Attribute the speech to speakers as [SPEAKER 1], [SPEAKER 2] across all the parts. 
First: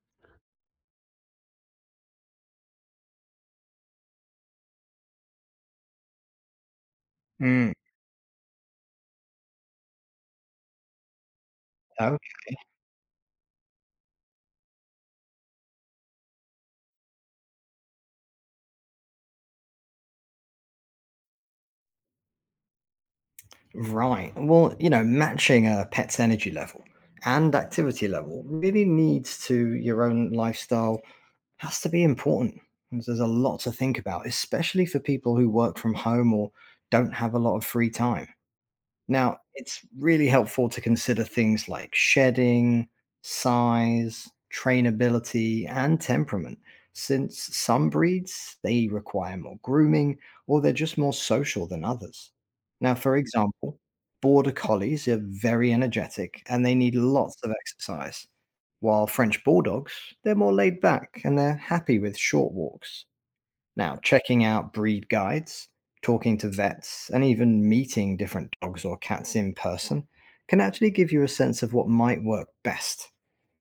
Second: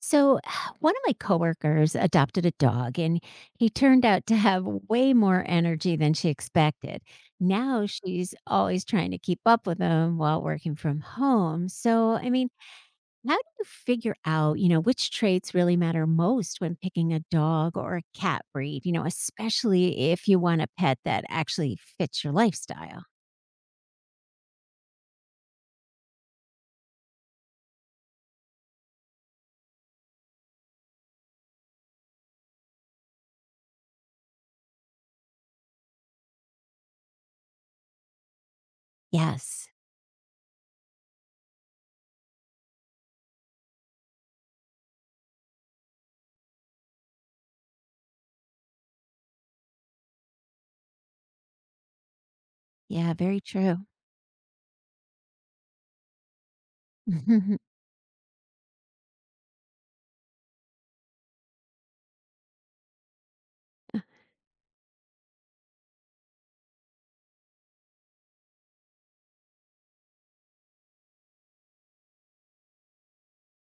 [SPEAKER 1] So, one of my coworkers adopted a dog and he turned out to have way more energy than she expected.
[SPEAKER 2] Mm,
[SPEAKER 1] Now she's always trying to keep up with him while working from home. So, I
[SPEAKER 2] okay.
[SPEAKER 1] mean, how do you figure out, which traits really matter most when picking a dog or a cat breed, especially if you want a pet that actually fits your lifestyle?
[SPEAKER 2] Right. Well, you know, matching a pet's energy level and activity level really needs to your own lifestyle has to be important. And there's a lot to think about, especially for people who work from home or don't have a lot of free time. Now,
[SPEAKER 1] Yes.
[SPEAKER 2] it's really helpful to consider things like shedding, size, trainability, and temperament, since some breeds they require more grooming or they're just more social than others. Now,
[SPEAKER 1] Yeah,
[SPEAKER 2] for
[SPEAKER 1] very
[SPEAKER 2] example,
[SPEAKER 1] true.
[SPEAKER 2] border collies are very energetic and they need lots of exercise, while French bulldogs, they're more laid back and they're happy with short walks. Now, checking out breed guides, talking to vets, and even meeting different dogs or cats in person can actually give you a sense of what might work best.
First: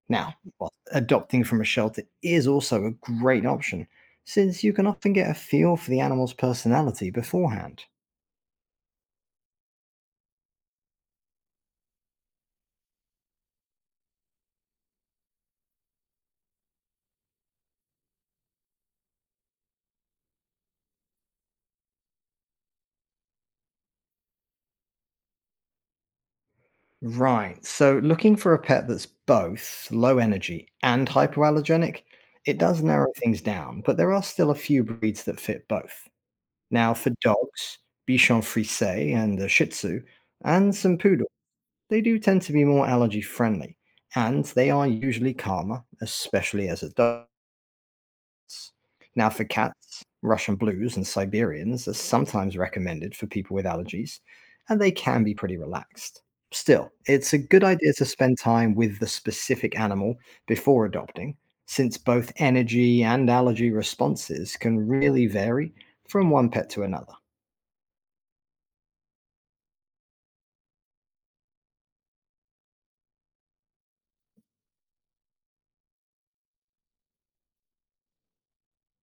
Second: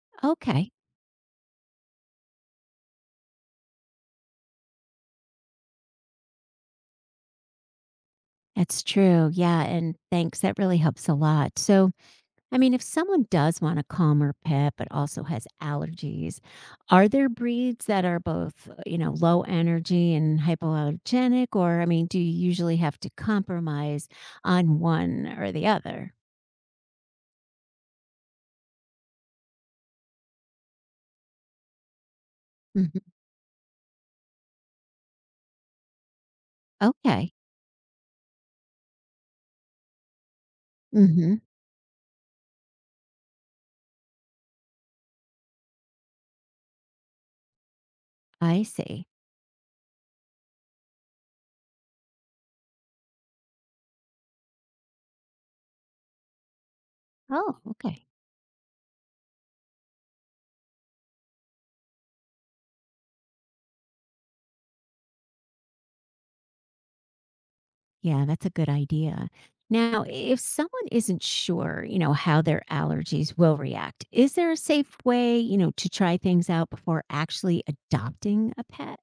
[SPEAKER 2] Now,
[SPEAKER 1] Okay.
[SPEAKER 2] while adopting from a shelter is also a great option, since you can often get a feel for the animal's personality beforehand.
[SPEAKER 1] That's true. Yeah. And thanks. That really helps a lot. So, I mean, if someone does want a calmer pet but also has allergies, are there breeds that are both, low energy and hypoallergenic? Or, I mean, do you usually have to compromise on one or the other?
[SPEAKER 2] Right. So looking for a pet that's both low energy and hypoallergenic, it does narrow
[SPEAKER 1] Hmm.
[SPEAKER 2] things down, but there are still a few breeds that fit both. Now, for
[SPEAKER 1] Okay.
[SPEAKER 2] dogs, Bichon Frise and the Shih Tzu, and some poodle,
[SPEAKER 1] Hmm.
[SPEAKER 2] they do tend to be more allergy friendly, and they are usually calmer, especially as a dog.
[SPEAKER 1] I see.
[SPEAKER 2] Now, for cats, Russian blues and Siberians are sometimes recommended for people with allergies, and they can be pretty relaxed. Still, it's a
[SPEAKER 1] Oh,
[SPEAKER 2] good idea to
[SPEAKER 1] okay.
[SPEAKER 2] spend time with the specific animal before adopting, since both energy and allergy responses can really vary from one pet to another.
[SPEAKER 1] Yeah, that's a good idea. Now, if someone isn't sure, how their allergies will react, is there a safe way, to try things out before actually adopting a pet?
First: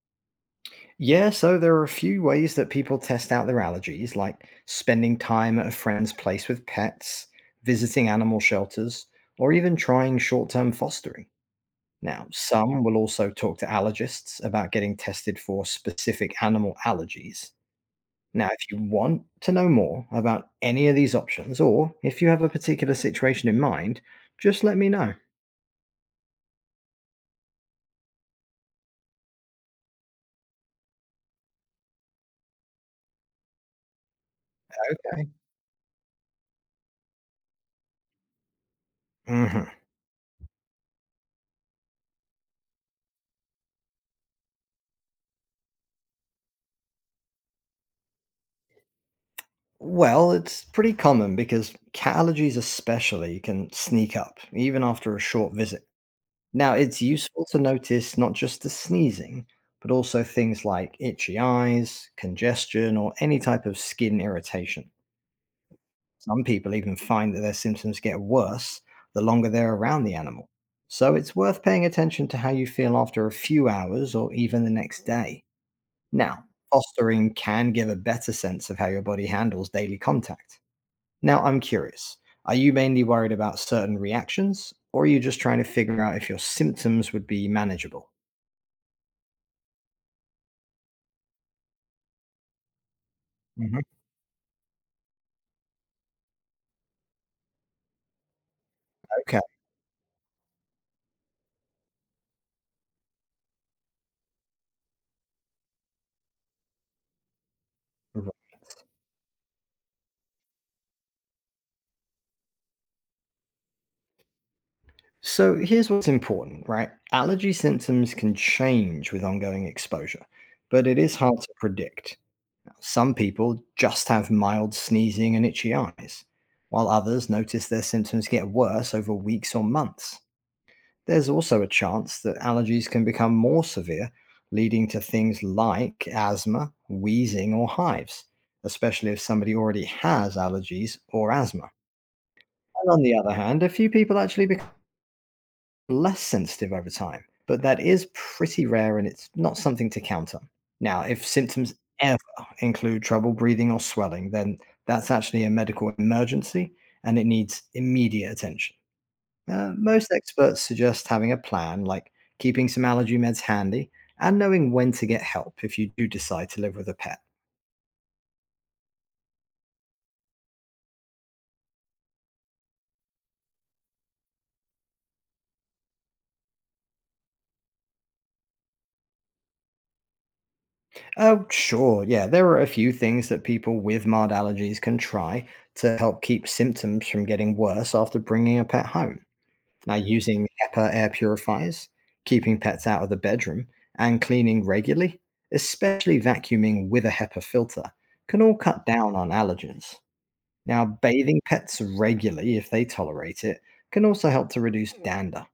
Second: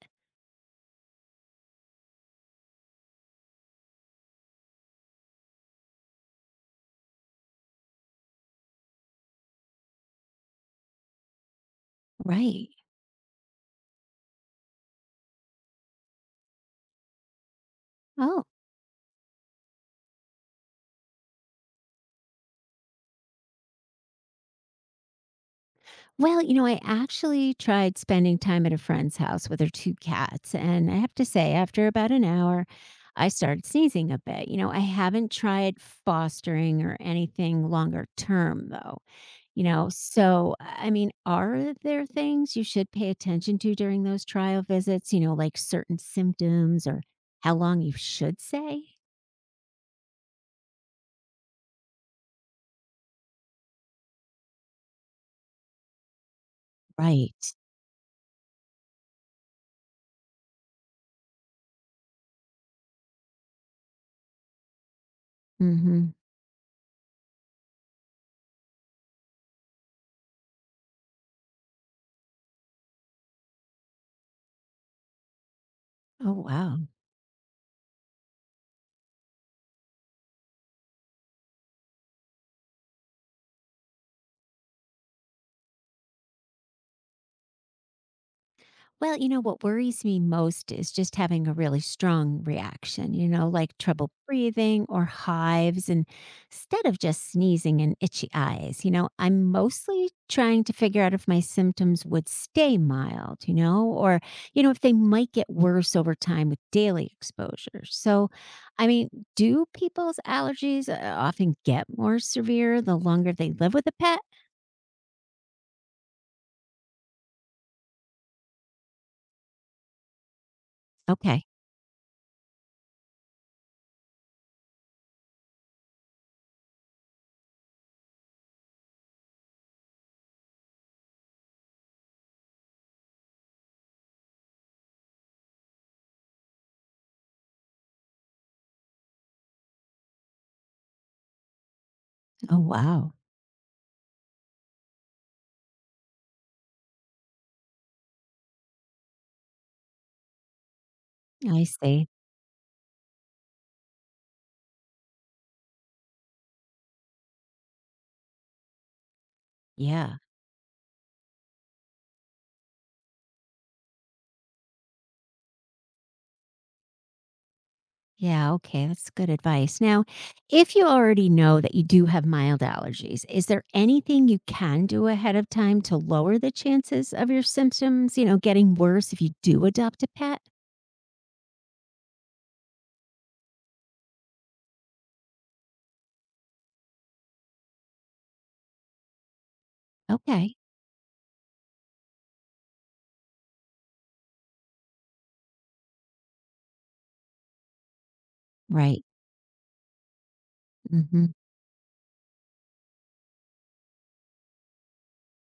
[SPEAKER 2] Yeah, so there are a few ways that people test out their allergies, like spending time at a friend's place with pets, visiting animal shelters, or even trying short term fostering. Now,
[SPEAKER 1] Right.
[SPEAKER 2] some will also talk to allergists about getting tested for specific animal allergies.
[SPEAKER 1] Oh,
[SPEAKER 2] Now, if you want to know more about any of these options, or if you have a particular situation in mind, just let me know.
[SPEAKER 1] well, I actually tried spending time at a friend's house with her two cats. And I have to say, after about an hour, I started sneezing a bit. You know, I
[SPEAKER 2] Okay.
[SPEAKER 1] haven't tried fostering or anything longer term, though. You
[SPEAKER 2] Hmm.
[SPEAKER 1] know, so I mean, are there things you should pay attention to during those trial visits? Like certain symptoms or how long you should say?
[SPEAKER 2] Well, it's pretty common because cat allergies, especially, can sneak up even after a short visit. Now, it's useful
[SPEAKER 1] Right.
[SPEAKER 2] to notice not just the sneezing, but also things like itchy eyes, congestion, or any type of skin irritation.
[SPEAKER 1] Mm-hmm.
[SPEAKER 2] Some people even find that their symptoms get worse the longer they're around the animal. So it's worth paying attention to how you feel after a few hours or even the next day.
[SPEAKER 1] Oh,
[SPEAKER 2] Now,
[SPEAKER 1] wow.
[SPEAKER 2] fostering can give a better sense of how your body handles daily contact. Now, I'm curious, are you mainly worried about certain reactions, or are you just trying to figure out if your symptoms would be manageable?
[SPEAKER 1] Well, what worries me most is just having a really strong reaction, like
[SPEAKER 2] Mhm.
[SPEAKER 1] trouble breathing or hives. And instead of just sneezing and itchy eyes,
[SPEAKER 2] Okay.
[SPEAKER 1] I'm mostly trying to figure out if my symptoms would stay mild, or, if they might get worse over time with daily exposure. So,
[SPEAKER 2] Right.
[SPEAKER 1] I mean, do people's allergies often get more severe the longer they live with a pet?
[SPEAKER 2] So here's what's important, right? Allergy symptoms can change with ongoing exposure, but it is hard
[SPEAKER 1] Okay.
[SPEAKER 2] to predict. Some people just have mild sneezing and itchy eyes, while others notice their symptoms get worse over weeks or months. There's also a chance that allergies can become more severe, leading to things like asthma, wheezing, or hives, especially if somebody already has allergies or asthma.
[SPEAKER 1] Oh,
[SPEAKER 2] And on
[SPEAKER 1] wow.
[SPEAKER 2] the other hand, a few people actually less sensitive over time, but that is pretty rare and it's not something to count on. Now, if
[SPEAKER 1] I
[SPEAKER 2] symptoms
[SPEAKER 1] see.
[SPEAKER 2] ever include trouble breathing or swelling, then that's actually a medical emergency and it needs immediate attention. Most
[SPEAKER 1] Yeah.
[SPEAKER 2] experts suggest having a plan, like keeping some allergy meds handy and knowing when to get help if you do decide to live with a pet.
[SPEAKER 1] Yeah, okay, that's good advice. Now, if you already know that you do have mild allergies, is there anything you can do ahead of time to lower the chances of your symptoms, getting worse if you do adopt a pet?
[SPEAKER 2] Oh, sure. Yeah, there are a few things that people with mild allergies can try to help keep symptoms from getting worse after bringing a pet home. Now, using
[SPEAKER 1] Okay,
[SPEAKER 2] HEPA air purifiers, keeping pets out of the bedroom, and cleaning regularly, especially vacuuming with a HEPA filter, can all cut
[SPEAKER 1] right.
[SPEAKER 2] down on allergens. Now,
[SPEAKER 1] Hmm.
[SPEAKER 2] bathing pets regularly, if they tolerate it, can also help to reduce dander.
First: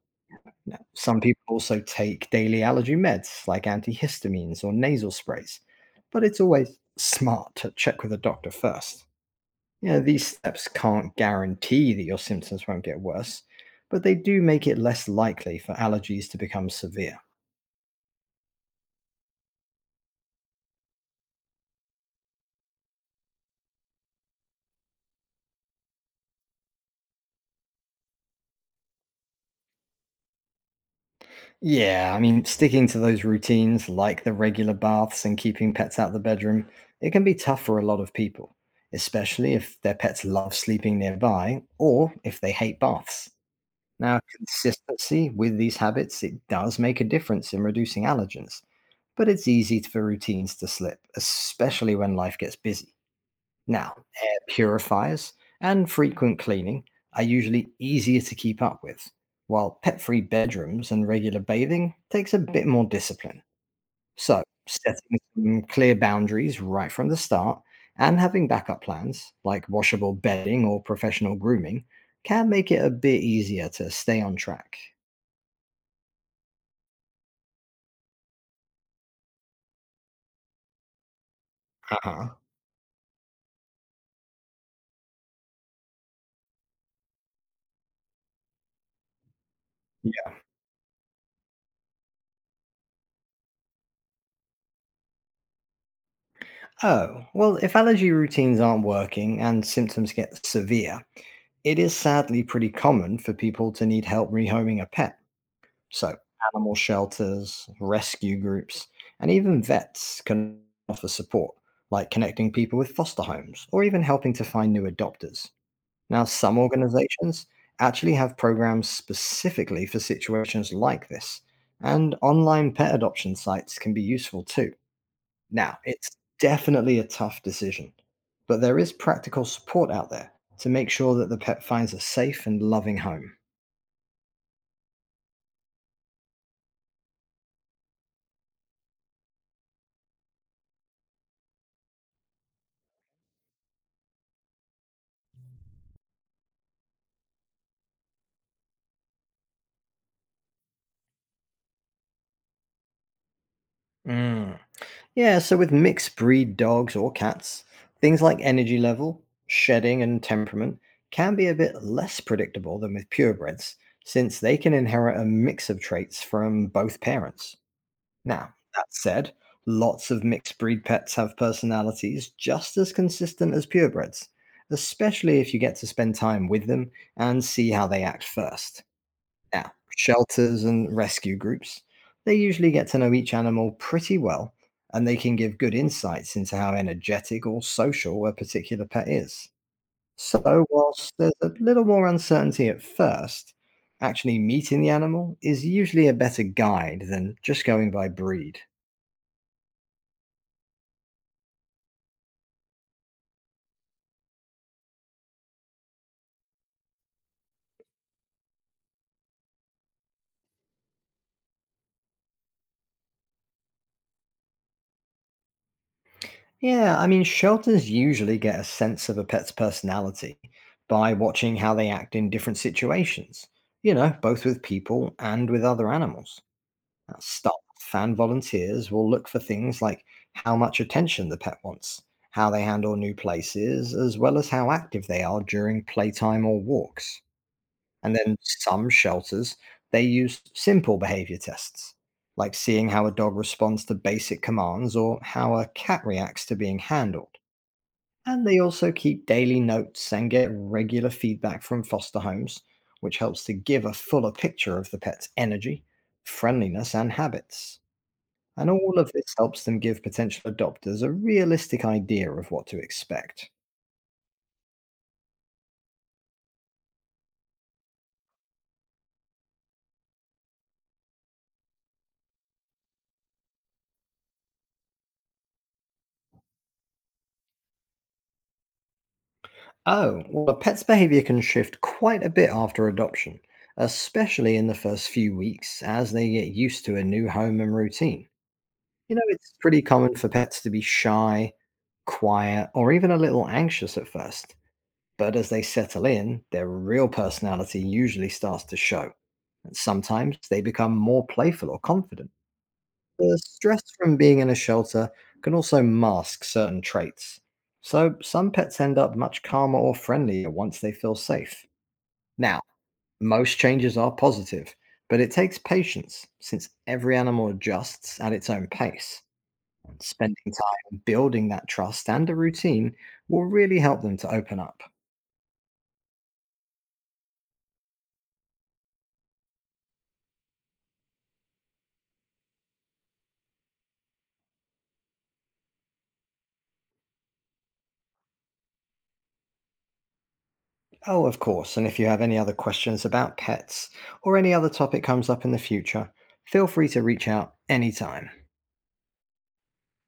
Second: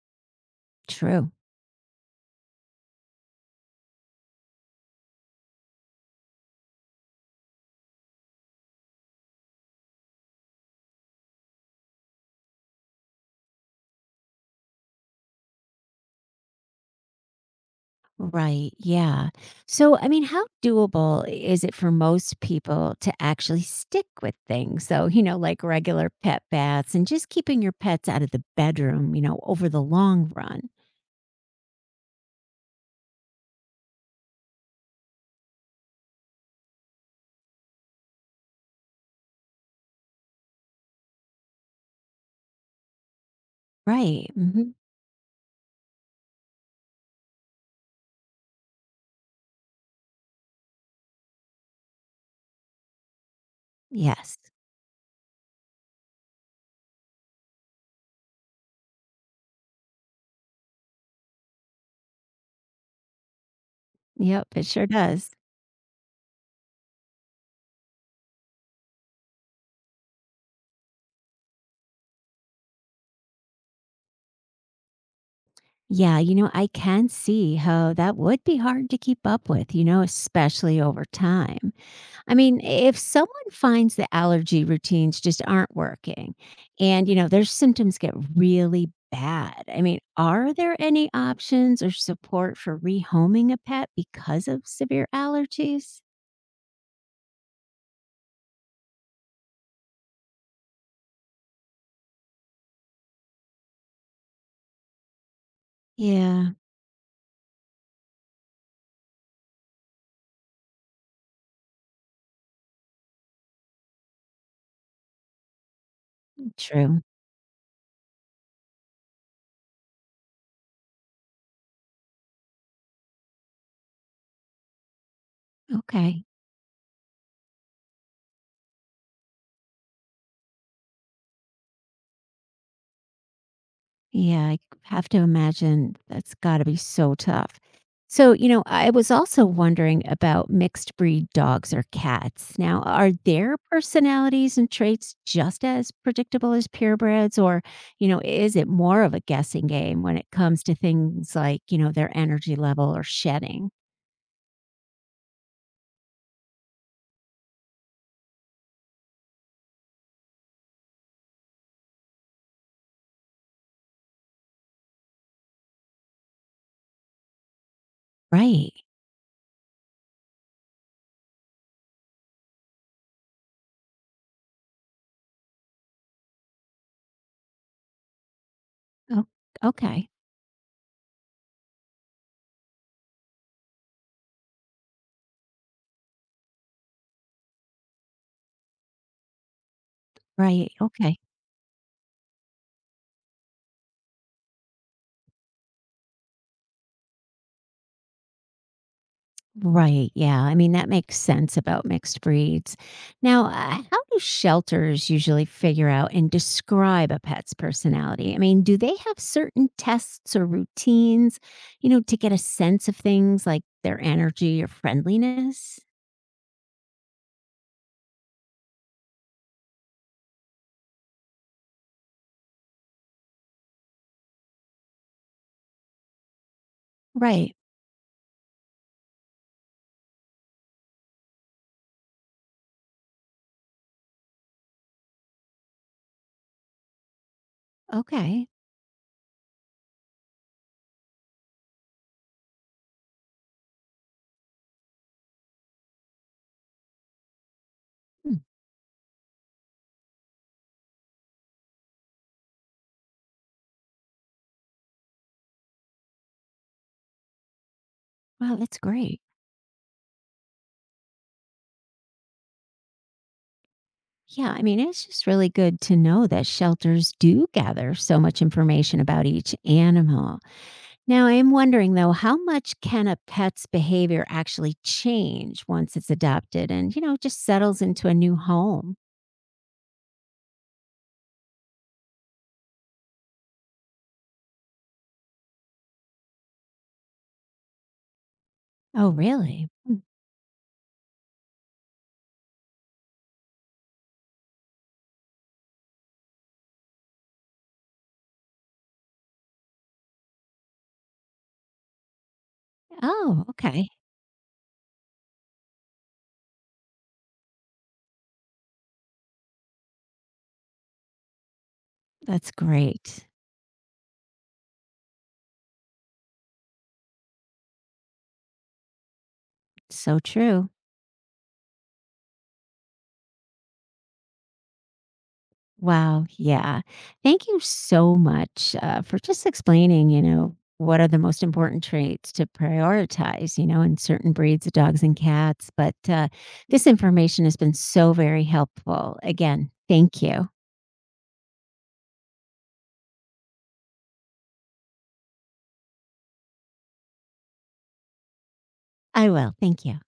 [SPEAKER 2] Now, some
[SPEAKER 1] True.
[SPEAKER 2] people also take daily allergy meds like antihistamines or nasal sprays, but it's always smart to check with a doctor first. You know, these steps can't guarantee that your symptoms won't get worse, but they do make it less likely for allergies to become severe.
[SPEAKER 1] Right. Yeah. So, I mean, how doable is it for most people to actually stick with things? So, like regular pet baths and just keeping your pets out of the bedroom, over the long run.
[SPEAKER 2] Yeah, I mean, sticking to those routines like the regular baths and keeping pets out of the bedroom, it can be tough for a lot of people, especially if their pets love sleeping nearby or if they hate baths. Now,
[SPEAKER 1] Right. Hmm.
[SPEAKER 2] consistency with these habits, it does make a difference in reducing allergens, but it's easy for routines to slip, especially when life gets busy. Now,
[SPEAKER 1] Yes.
[SPEAKER 2] air purifiers and frequent cleaning are usually easier to keep up with, while pet-free bedrooms and regular bathing takes a bit more discipline. So,
[SPEAKER 1] Yep, it sure
[SPEAKER 2] setting
[SPEAKER 1] does.
[SPEAKER 2] some clear boundaries right from the start and having backup plans like washable bedding or professional grooming can make it a bit easier to stay on track.
[SPEAKER 1] Yeah, I can see how that would be hard to keep up with, especially over time.
[SPEAKER 2] Uh-huh.
[SPEAKER 1] I mean, if someone finds the allergy routines just aren't working and, their symptoms get really bad, I mean, are there any options or support for rehoming a pet because of severe allergies?
[SPEAKER 2] Oh, well, if allergy routines aren't working and symptoms get severe, it is sadly pretty common for people to need help rehoming a pet. So,
[SPEAKER 1] Yeah,
[SPEAKER 2] animal shelters, rescue groups, and even vets can offer support, like connecting people with foster homes or even helping to find new adopters. Now, some
[SPEAKER 1] true.
[SPEAKER 2] organizations actually have programs specifically for situations like this, and online pet adoption sites can be useful too. Now, it's
[SPEAKER 1] Okay.
[SPEAKER 2] definitely a tough decision, but there is practical support out there to make sure that the pet finds a safe and loving home.
[SPEAKER 1] Yeah, I have to imagine that's got to be so tough. So, I was also wondering about mixed breed dogs or cats. Now, are their personalities and traits just as predictable as purebreds, or, is it more of a guessing game when it comes to things like, their energy level or shedding?
[SPEAKER 2] Mm. Yeah, so with mixed breed dogs or cats, things like energy level, shedding, and temperament can be a bit less predictable than with purebreds, since they can inherit a mix of traits from both parents. Now,
[SPEAKER 1] Right.
[SPEAKER 2] that said, lots of mixed breed pets have personalities just as consistent as purebreds, especially if you get to spend time with them and see how they act first.
[SPEAKER 1] Oh,
[SPEAKER 2] Now,
[SPEAKER 1] okay.
[SPEAKER 2] shelters and rescue groups, they usually get to know each animal pretty well and they can give good insights into how energetic or social a particular pet is. So,
[SPEAKER 1] Right.
[SPEAKER 2] whilst
[SPEAKER 1] Okay.
[SPEAKER 2] there's a little more uncertainty at first, actually meeting the animal is usually a better guide than just going by breed.
[SPEAKER 1] Right. Yeah. I mean, that makes sense about mixed breeds. Now, how do shelters usually figure out and describe a pet's personality? I mean, do they have certain tests or routines, to get a sense of things like their energy or friendliness?
[SPEAKER 2] Yeah, I mean, shelters usually get a sense of a pet's personality by watching how they act in different situations, you know, both with people and with other animals. Now, staff
[SPEAKER 1] Right.
[SPEAKER 2] and volunteers will look for things like how much attention the pet wants, how they handle new places, as well as how active they are during playtime or walks. And then
[SPEAKER 1] Okay.
[SPEAKER 2] some shelters, they use simple behavior tests, like seeing how a dog responds to basic commands or how a cat reacts to being handled.
[SPEAKER 1] Hmm.
[SPEAKER 2] And they also keep daily notes and get regular feedback from foster homes, which helps to give a fuller picture of the pet's energy, friendliness, and habits.
[SPEAKER 1] Wow.
[SPEAKER 2] And
[SPEAKER 1] That's
[SPEAKER 2] all of
[SPEAKER 1] great.
[SPEAKER 2] this helps them give potential adopters a realistic idea of what to expect.
[SPEAKER 1] Yeah. I mean, it's just really good to know that shelters do gather so much information about each animal. Now, I am wondering though, how much can a pet's behavior actually change once it's adopted and, just settles into a new home?
[SPEAKER 2] Oh, well, a pet's behavior can shift quite a bit after adoption, especially in the first few weeks as they get used to a new home and routine.
[SPEAKER 1] Oh,
[SPEAKER 2] You know, it's
[SPEAKER 1] really?
[SPEAKER 2] pretty common for pets to be shy, quiet, or even a little anxious at first. But as they settle in, their real personality usually starts to show. And sometimes they become more playful or confident. The
[SPEAKER 1] Oh,
[SPEAKER 2] stress
[SPEAKER 1] okay.
[SPEAKER 2] from being in a shelter can also mask certain traits. So, some pets end up much calmer or friendlier once they feel safe.
[SPEAKER 1] That's
[SPEAKER 2] Now,
[SPEAKER 1] great.
[SPEAKER 2] most changes are positive, but it takes patience since every animal adjusts at its own pace.
[SPEAKER 1] So
[SPEAKER 2] Spending
[SPEAKER 1] true.
[SPEAKER 2] time building that trust and a routine will really help them to open up.
[SPEAKER 1] Wow. Yeah. Thank you so much for just explaining, what are the most important traits to prioritize, in certain breeds of dogs and cats. But this information has been so very helpful. Again, thank you.
[SPEAKER 2] Oh, of course, and if you have any other questions about pets or any other topic comes up in the future, feel free to reach out anytime.
[SPEAKER 1] I will. Thank you.